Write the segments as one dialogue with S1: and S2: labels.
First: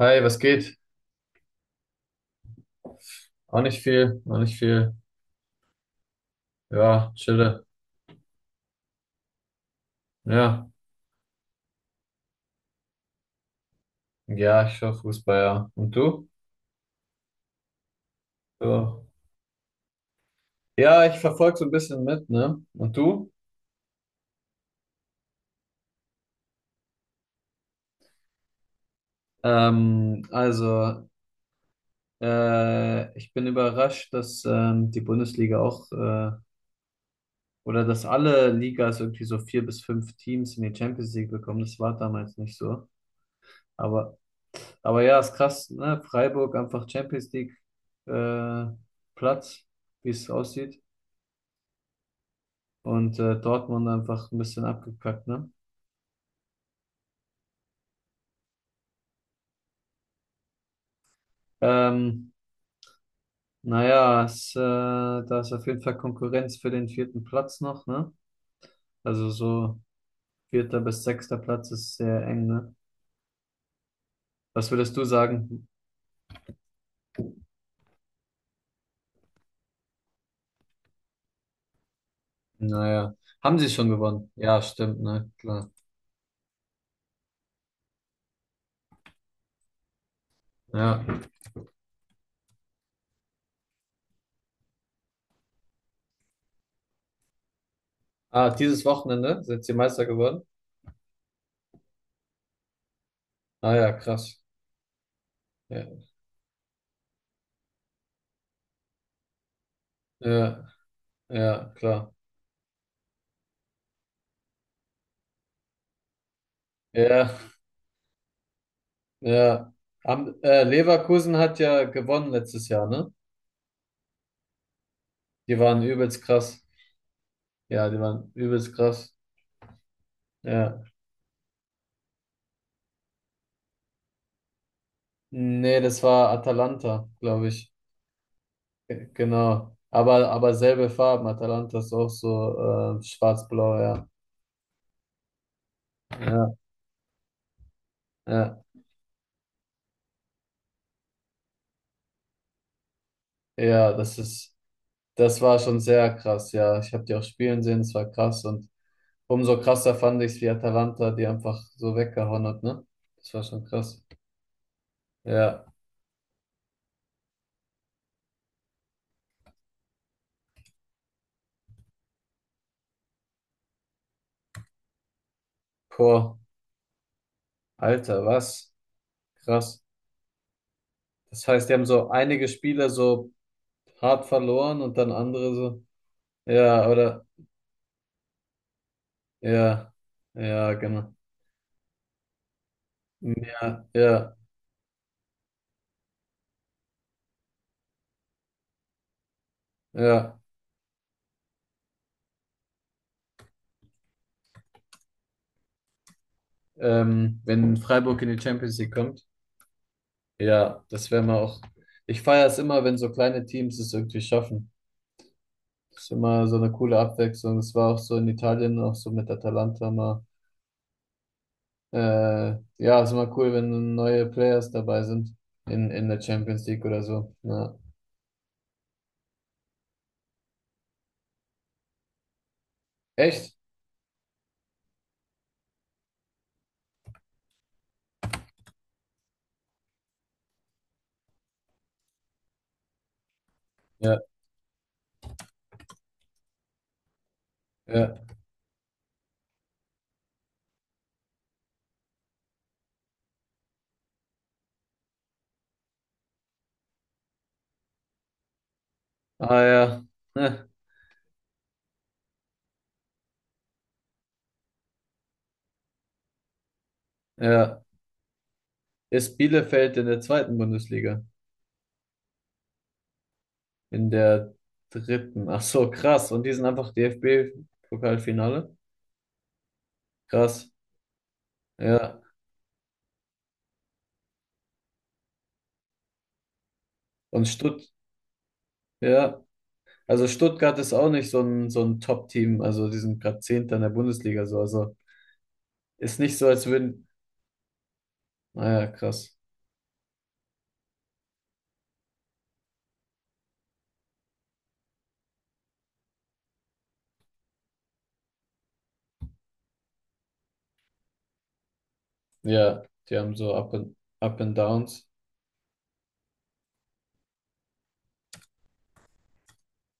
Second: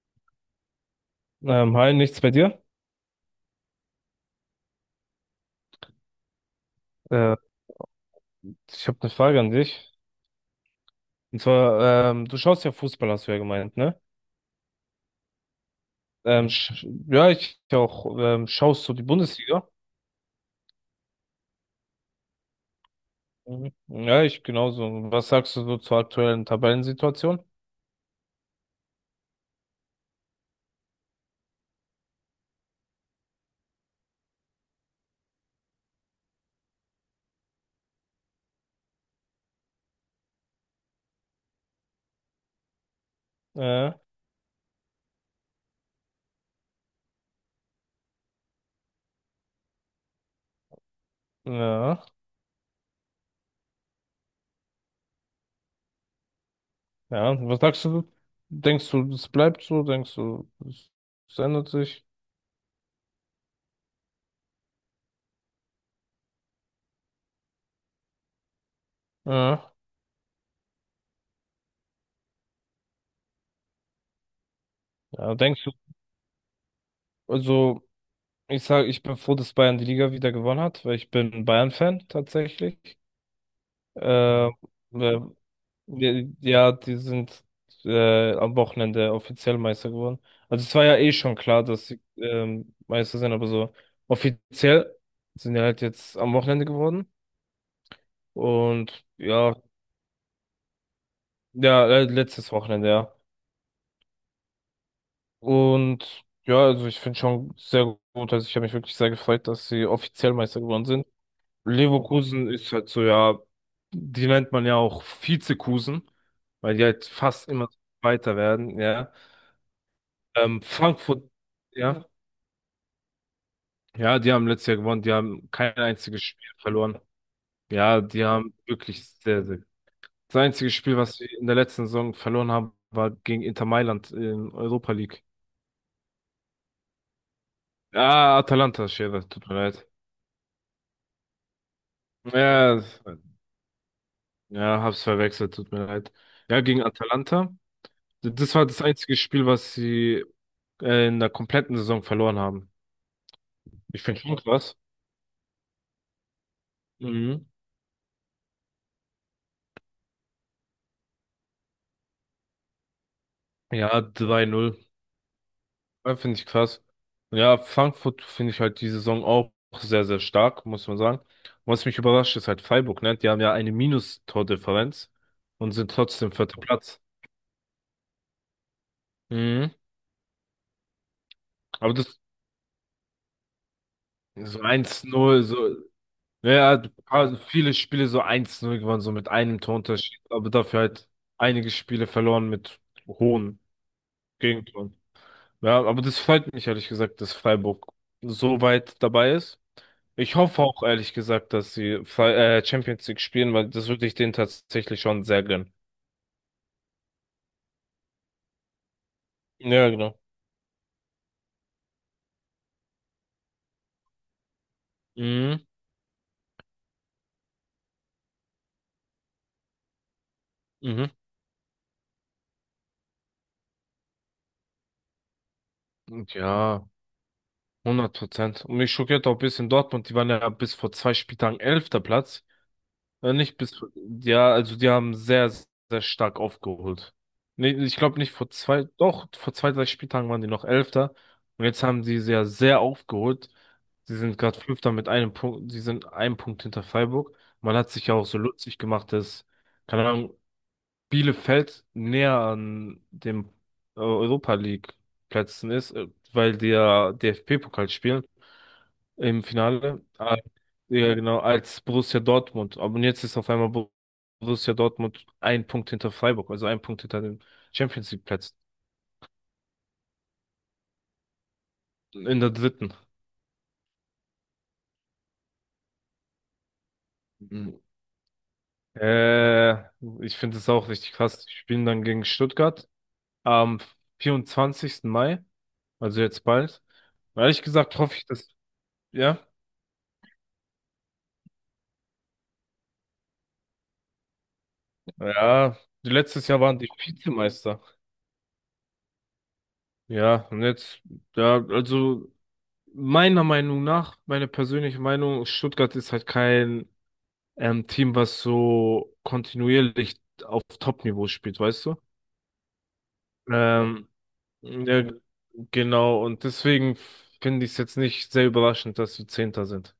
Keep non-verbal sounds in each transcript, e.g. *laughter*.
S1: Hi, was geht?
S2: Hi, nichts bei dir?
S1: Auch nicht viel, auch nicht viel. Ja,
S2: Äh,
S1: chille.
S2: Ich habe eine Frage an dich.
S1: Ja,
S2: Und zwar, du schaust ja Fußball, hast du ja gemeint, ne?
S1: ja, ich schaue Fußball, ja. Und du?
S2: Sch Ja, ich ja auch. Schaust du
S1: Ja,
S2: die Bundesliga?
S1: ja ich verfolge so ein bisschen mit, ne? Und du?
S2: Mhm. Ja, ich genauso. Was sagst du so zur aktuellen Tabellensituation?
S1: Also, ich bin überrascht, dass die Bundesliga auch, oder dass alle Ligas irgendwie so vier bis fünf Teams in die Champions League bekommen. Das war damals nicht so.
S2: Äh,
S1: Aber, aber ja, ist krass, ne? Freiburg einfach Champions League äh, Platz, wie es aussieht.
S2: ja,
S1: Und Dortmund einfach ein bisschen abgekackt, ne?
S2: ja. Was sagst du? Denkst du, es bleibt so? Denkst du, es ändert sich?
S1: Ähm, naja, da ist auf jeden Fall Konkurrenz für den vierten Platz noch, ne? Also
S2: Ja,
S1: so vierter bis sechster Platz ist sehr eng, ne? Was würdest du
S2: ja, denkst
S1: sagen?
S2: du, also ich sage, ich bin froh, dass Bayern die Liga wieder gewonnen hat, weil ich bin Bayern-Fan tatsächlich.
S1: Naja, haben sie schon gewonnen?
S2: Äh,
S1: Ja, stimmt,
S2: äh,
S1: ne? Klar.
S2: Ja, ja, die sind am Wochenende offiziell Meister geworden. Also es war ja
S1: Ja.
S2: eh schon klar, dass sie Meister sind, aber so offiziell sind die halt jetzt am Wochenende geworden.
S1: Ah, dieses
S2: Und
S1: Wochenende
S2: ja,
S1: sind sie Meister geworden?
S2: ja, letztes Wochenende, ja.
S1: Ah ja, krass. Ja,
S2: Und ja, also ich finde schon sehr gut. Also ich habe mich wirklich sehr gefreut, dass sie offiziell Meister
S1: ja,
S2: geworden sind.
S1: ja, klar.
S2: Leverkusen ist halt so, ja, die nennt man ja auch Vizekusen, weil die halt
S1: Ja,
S2: fast immer weiter werden, ja.
S1: ja.
S2: Frankfurt,
S1: Leverkusen hat ja
S2: ja.
S1: gewonnen letztes Jahr, ne?
S2: Ja, die haben letztes Jahr gewonnen. Die haben
S1: Die
S2: kein
S1: waren übelst
S2: einziges Spiel
S1: krass.
S2: verloren.
S1: Ja, die
S2: Ja, die
S1: waren
S2: haben
S1: übelst
S2: wirklich
S1: krass.
S2: sehr, sehr. Das einzige
S1: Ja.
S2: Spiel, was sie in der letzten Saison verloren haben, war gegen Inter Mailand in Europa League.
S1: Nee, das war Atalanta, glaube ich.
S2: Ah, Atalanta, Schere, tut mir
S1: Genau.
S2: leid.
S1: Aber selbe Farben. Atalanta ist auch
S2: Ja,
S1: so
S2: das-
S1: schwarz-blau, ja.
S2: ja, hab's verwechselt, tut mir leid.
S1: Ja,
S2: Ja, gegen Atalanta. Das
S1: ja.
S2: war das einzige Spiel, was sie in der kompletten Saison verloren haben.
S1: Ja,
S2: Ich finde schon krass.
S1: das war schon sehr krass, ja. Ich habe die auch
S2: Mhm.
S1: spielen sehen, es war krass. Und umso krasser fand ich es, wie Atalanta die einfach so weggehauen hat, ne? Das war schon krass.
S2: Ja, 3 null.
S1: Ja.
S2: Ja, finde ich krass. Ja, Frankfurt finde ich halt die Saison auch sehr, sehr stark, muss man sagen. Was mich überrascht, ist halt Freiburg, ne? Die haben ja eine Minus-Tordifferenz und sind trotzdem
S1: Boah,
S2: vierter Platz.
S1: Alter, was?
S2: Mhm.
S1: Krass. Das heißt, die haben
S2: Aber
S1: so
S2: das
S1: einige Spiele so hart
S2: so
S1: verloren und
S2: eins
S1: dann
S2: null
S1: andere
S2: so,
S1: so.
S2: ja,
S1: Ja, oder?
S2: also viele Spiele so eins null gewonnen, so mit einem
S1: Ja,
S2: Torunterschied, aber
S1: ja,
S2: dafür halt
S1: genau.
S2: einige Spiele verloren mit hohen
S1: Ja, ja,
S2: Gegentoren. Ja, aber das freut mich ehrlich gesagt, dass Freiburg so weit dabei ist.
S1: ja.
S2: Ich hoffe auch ehrlich gesagt, dass sie Champions League spielen, weil das würde ich denen tatsächlich schon sehr gönnen.
S1: Wenn Freiburg in die Champions League kommt,
S2: Ja, genau.
S1: ja, das wäre mal auch. Ich feiere es immer, wenn so kleine Teams es irgendwie schaffen.
S2: Mhm.
S1: Das ist immer so eine coole Abwechslung. Es war auch so in Italien, auch so mit Atalanta mal.
S2: Mhm.
S1: Ja, ist immer cool, wenn neue Players dabei sind in der
S2: Und
S1: Champions League
S2: ja,
S1: oder so. Ja.
S2: hundert Prozent. Und mich schockiert auch ein bisschen Dortmund, die waren ja bis vor zwei Spieltagen elfter Platz.
S1: Echt?
S2: Nicht bis, ja, also die haben sehr, sehr stark aufgeholt. Nee, ich glaube nicht vor zwei, doch, vor zwei, drei Spieltagen waren die noch Elfter. Und jetzt haben die sehr, sehr aufgeholt. Sie
S1: Ja,
S2: sind gerade Fünfter mit einem Punkt, sie sind einen Punkt hinter Freiburg. Man hat sich ja
S1: ja.
S2: auch so lustig gemacht, dass, keine Ahnung, Bielefeld näher an dem Europa League Plätzen ist, weil die ja DFB-Pokal spielen im
S1: Ah
S2: Finale.
S1: ja.
S2: Ah,
S1: Hm,
S2: ja, genau, als Borussia Dortmund. Aber jetzt ist auf einmal Borussia Dortmund ein Punkt hinter Freiburg, also ein Punkt hinter den
S1: ja.
S2: Champions League Plätzen
S1: Ist Bielefeld in der zweiten Bundesliga?
S2: in der dritten.
S1: In der dritten. Ach so, krass. Und die sind einfach
S2: Mhm.
S1: DFB-Pokalfinale.
S2: Äh, Ich finde
S1: Krass.
S2: es auch richtig krass. Die spielen dann
S1: Ja.
S2: gegen Stuttgart am 24. Mai, also jetzt bald. Und
S1: Und
S2: ehrlich
S1: Stutt,
S2: gesagt hoffe ich, dass, ja.
S1: ja. Also Stuttgart ist auch nicht so ein, so ein Top-Team. Also die sind gerade Zehnter in der Bundesliga so. Also
S2: Ja,
S1: ist nicht so,
S2: letztes Jahr
S1: als
S2: waren die
S1: würden.
S2: Vizemeister.
S1: Naja, krass.
S2: Ja, und jetzt, ja, also meiner Meinung nach, meine persönliche Meinung, Stuttgart ist halt kein Team, was so kontinuierlich auf Top-Niveau spielt, weißt du?
S1: Ja, die haben so Up and,
S2: Ähm,
S1: Up and
S2: ja,
S1: Downs.
S2: genau, und deswegen finde ich es jetzt nicht sehr überraschend, dass wir Zehnter sind.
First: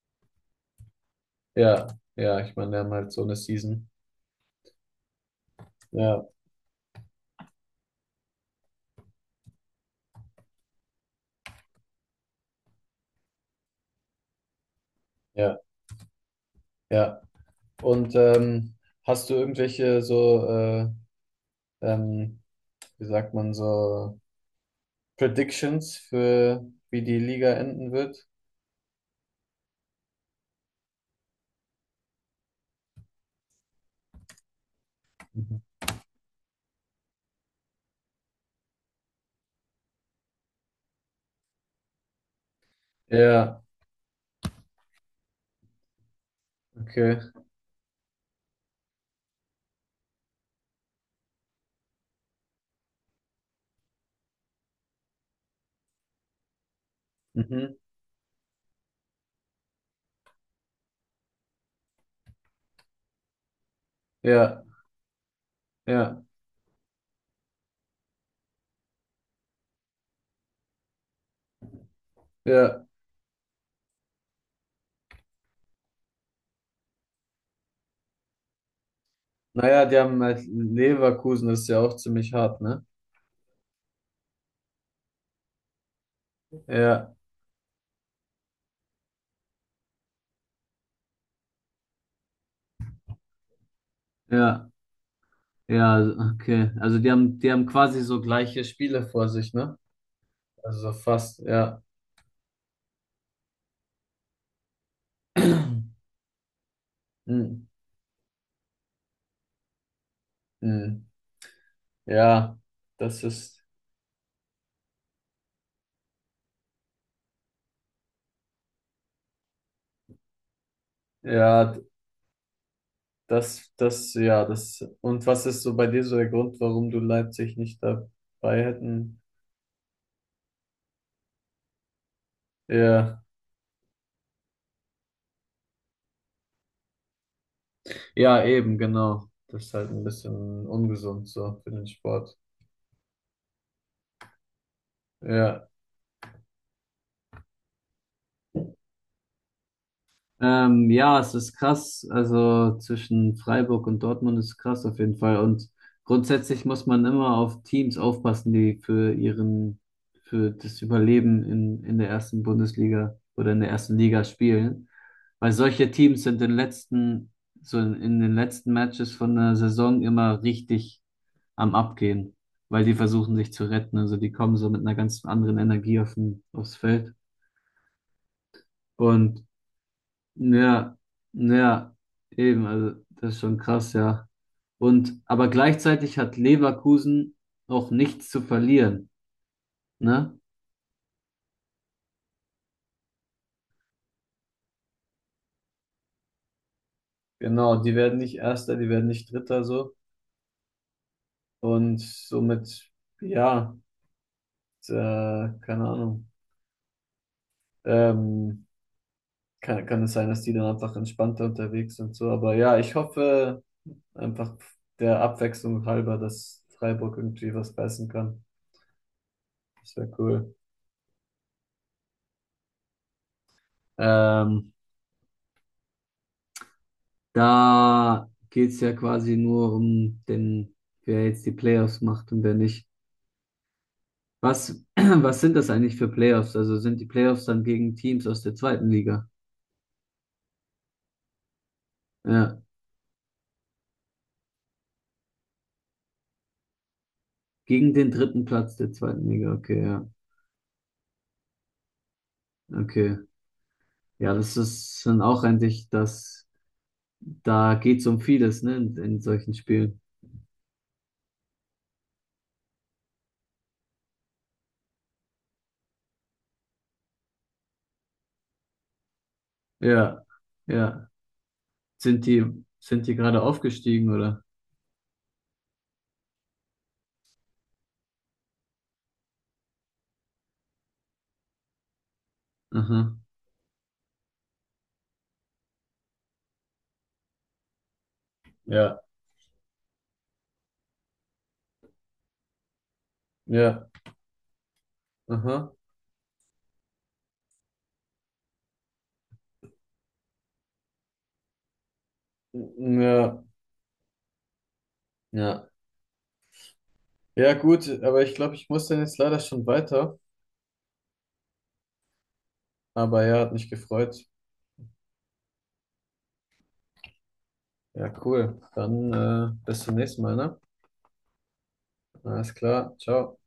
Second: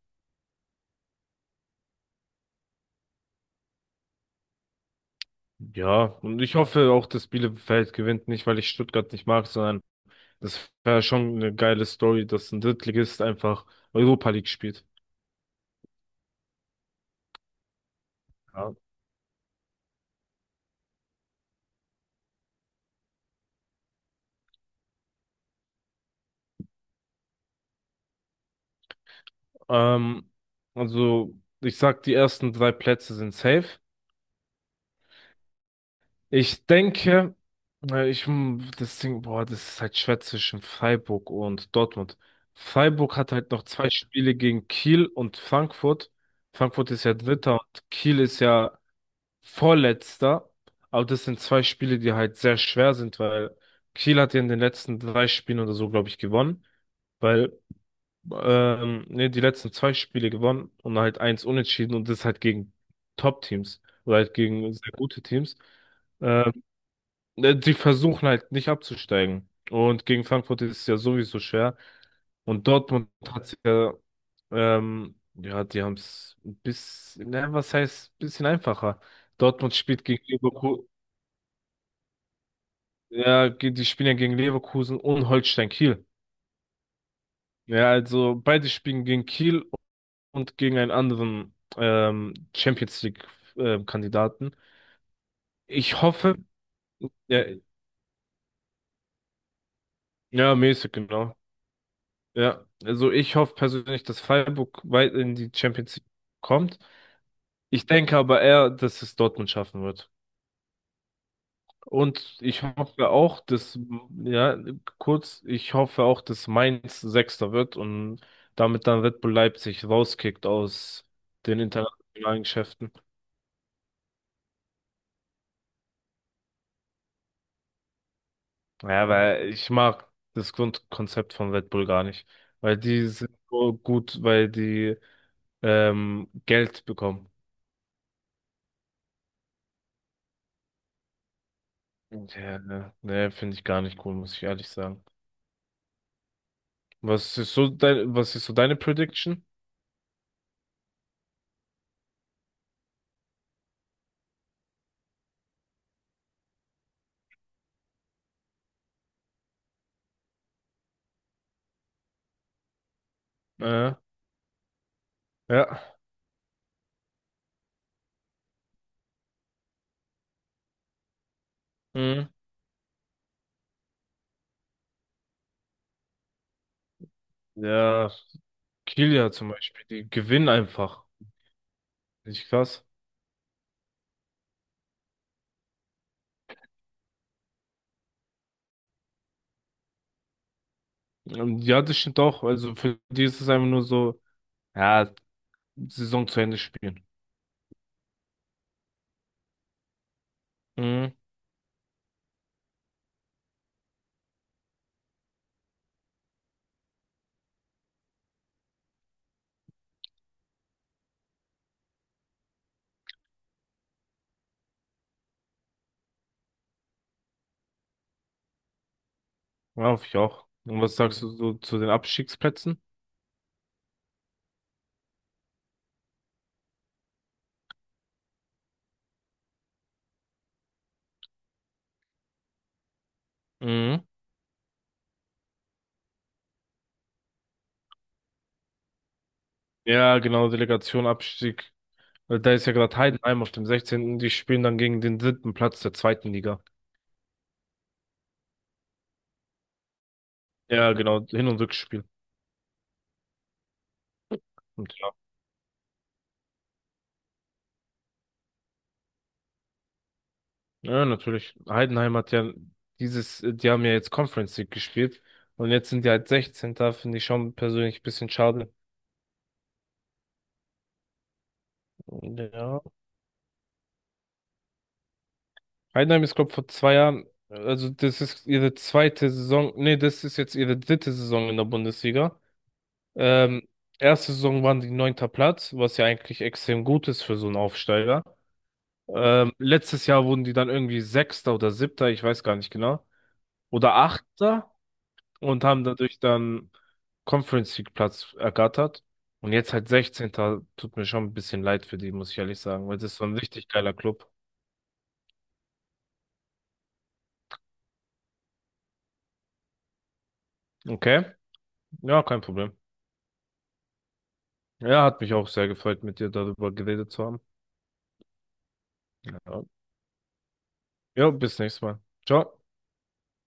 S1: Ja, ja, ich meine, die haben halt so eine Season.
S2: Ja,
S1: Ja,
S2: und ich hoffe auch, dass Bielefeld gewinnt, nicht weil ich Stuttgart nicht mag, sondern das wäre schon eine geile Story, dass ein Drittligist einfach Europa League spielt.
S1: ja, ja. Und
S2: Ja.
S1: hast du irgendwelche so, ähm, wie sagt man so, Predictions für wie die Liga enden wird?
S2: Ähm, also, ich sag, die ersten drei Plätze sind safe.
S1: Mhm.
S2: Ich denke, das Ding, boah, das ist halt schwer zwischen Freiburg und Dortmund. Freiburg hat halt
S1: Ja,
S2: noch zwei Spiele gegen Kiel und Frankfurt. Frankfurt ist ja
S1: okay.
S2: Dritter und Kiel ist ja Vorletzter, aber das sind zwei Spiele, die halt sehr schwer sind, weil Kiel hat ja in den letzten drei Spielen oder so, glaube ich, gewonnen, weil,
S1: Mhm.
S2: ne, die letzten zwei Spiele gewonnen und halt eins unentschieden und das halt gegen Top-Teams oder halt
S1: Ja,
S2: gegen sehr gute Teams.
S1: ja,
S2: Ähm, ne, die versuchen halt nicht abzusteigen. Und gegen Frankfurt ist es ja sowieso schwer. Und
S1: ja.
S2: Dortmund hat sich ja, ja, die haben es ein bisschen, ne, was heißt, ein bisschen einfacher. Dortmund
S1: Naja, die
S2: spielt
S1: haben
S2: gegen
S1: halt
S2: Leverkusen.
S1: Leverkusen, das ist ja auch ziemlich hart, ne?
S2: Ja, die spielen ja gegen Leverkusen und Holstein Kiel.
S1: Ja,
S2: Ja, also beide spielen gegen Kiel und gegen einen anderen Champions League Kandidaten.
S1: ja, ja,
S2: Ich hoffe,
S1: okay. Also die haben,
S2: ja,
S1: die haben quasi so gleiche Spiele vor sich, ne?
S2: ja,
S1: Also so
S2: mäßig, genau.
S1: fast, ja.
S2: Ja, also ich hoffe persönlich, dass Freiburg weit in die Champions
S1: *clears throat*
S2: League kommt.
S1: Hm,
S2: Ich denke aber eher, dass es Dortmund schaffen wird.
S1: hm.
S2: Und
S1: Ja,
S2: ich hoffe
S1: das
S2: auch,
S1: ist,
S2: dass, ja, kurz, ich hoffe auch, dass Mainz Sechster wird und damit dann Red Bull Leipzig rauskickt aus den
S1: ja,
S2: internationalen Geschäften.
S1: das, ja, das. Und was ist so bei dir so der Grund, warum du Leipzig nicht dabei
S2: Ja,
S1: hätten?
S2: weil ich mag das Grundkonzept von Red Bull gar nicht. Weil die
S1: Ja.
S2: sind so gut, weil die Geld bekommen.
S1: Ja, eben, genau. Das ist halt ein bisschen ungesund so für den Sport.
S2: Ja, ne, ne, finde ich gar nicht cool, muss ich ehrlich sagen.
S1: Ja.
S2: Was ist so dein, was ist so deine Prediction?
S1: Ja, es ist krass. Also zwischen Freiburg und Dortmund ist krass auf jeden Fall. Und grundsätzlich muss man immer auf Teams aufpassen, die für das Überleben in der ersten Bundesliga oder in der
S2: Äh,
S1: ersten Liga spielen. Weil
S2: ja.
S1: solche Teams sind in den letzten Matches von der Saison immer richtig am
S2: Mhm.
S1: Abgehen, weil die versuchen sich zu retten. Also die kommen so mit einer ganz anderen Energie aufs Feld.
S2: Ja. Kilia
S1: Und
S2: zum Beispiel, die gewinnen
S1: ja,
S2: einfach.
S1: ja,
S2: Nicht
S1: eben,
S2: krass.
S1: also das ist schon krass, ja. Und aber gleichzeitig hat Leverkusen auch nichts zu verlieren, ne?
S2: Ja, das stimmt auch. Also für die ist es einfach nur so, ja, Saison zu Ende spielen.
S1: Genau, die werden nicht Erster, die werden nicht Dritter so.
S2: Mhm.
S1: Und somit, ja, äh, keine Ahnung. Ähm, kann es sein, dass die dann einfach entspannter unterwegs sind so. Aber ja, ich hoffe. Einfach der Abwechslung halber, dass Freiburg irgendwie was beißen kann.
S2: Ja,
S1: Das
S2: hoffe
S1: wäre
S2: ich auch.
S1: cool.
S2: Und was sagst du so zu den Abstiegsplätzen?
S1: Ähm, da geht's ja quasi nur wer jetzt die Playoffs macht und wer nicht.
S2: Mhm.
S1: Was, *clears throat* was sind das eigentlich für Playoffs? Also sind die Playoffs dann gegen Teams aus der zweiten Liga?
S2: Ja, genau, Delegation, Abstieg. Weil da
S1: Ja,
S2: ist ja gerade Heidenheim auf dem 16. Die spielen dann gegen den dritten Platz der zweiten Liga.
S1: gegen den dritten Platz der zweiten Liga. Okay, ja,
S2: Ja, genau, Hin- und Rückspiel.
S1: okay. Ja, das ist dann auch eigentlich, da geht's um vieles, ne, in solchen Spielen.
S2: Ja, natürlich. Heidenheim hat ja dieses, die haben ja jetzt Conference League gespielt und jetzt sind die halt 16. Finde ich schon persönlich ein bisschen schade.
S1: Ja, ja. Sind die,
S2: Ja.
S1: sind die gerade aufgestiegen, oder?
S2: Heidenheim ist, glaube vor zwei Jahren, also das ist ihre zweite Saison, nee, das ist jetzt ihre dritte Saison in der Bundesliga.
S1: Aha.
S2: Ähm, Erste Saison waren die neunter Platz, was ja eigentlich extrem gut ist für so einen Aufsteiger.
S1: Ja,
S2: Letztes Jahr wurden die dann irgendwie Sechster oder Siebter, ich weiß gar nicht genau.
S1: ja,
S2: Oder Achter. Und
S1: aha.
S2: haben dadurch dann Conference League Platz ergattert. Und jetzt halt 16. Tut mir schon ein bisschen leid für die, muss ich ehrlich sagen, weil das ist so ein
S1: Ja,
S2: richtig geiler Club.
S1: ja. Ja, gut, aber ich glaube, ich muss dann jetzt leider schon weiter.
S2: Okay, ja, kein Problem.
S1: Aber ja, hat mich gefreut.
S2: Ja, hat mich auch sehr gefreut, mit dir darüber geredet zu haben.
S1: Ja, cool. Dann
S2: Ja,
S1: bis zum nächsten Mal, ne?
S2: ja bis nächstes Mal.
S1: Alles
S2: Ciao.
S1: klar, ciao.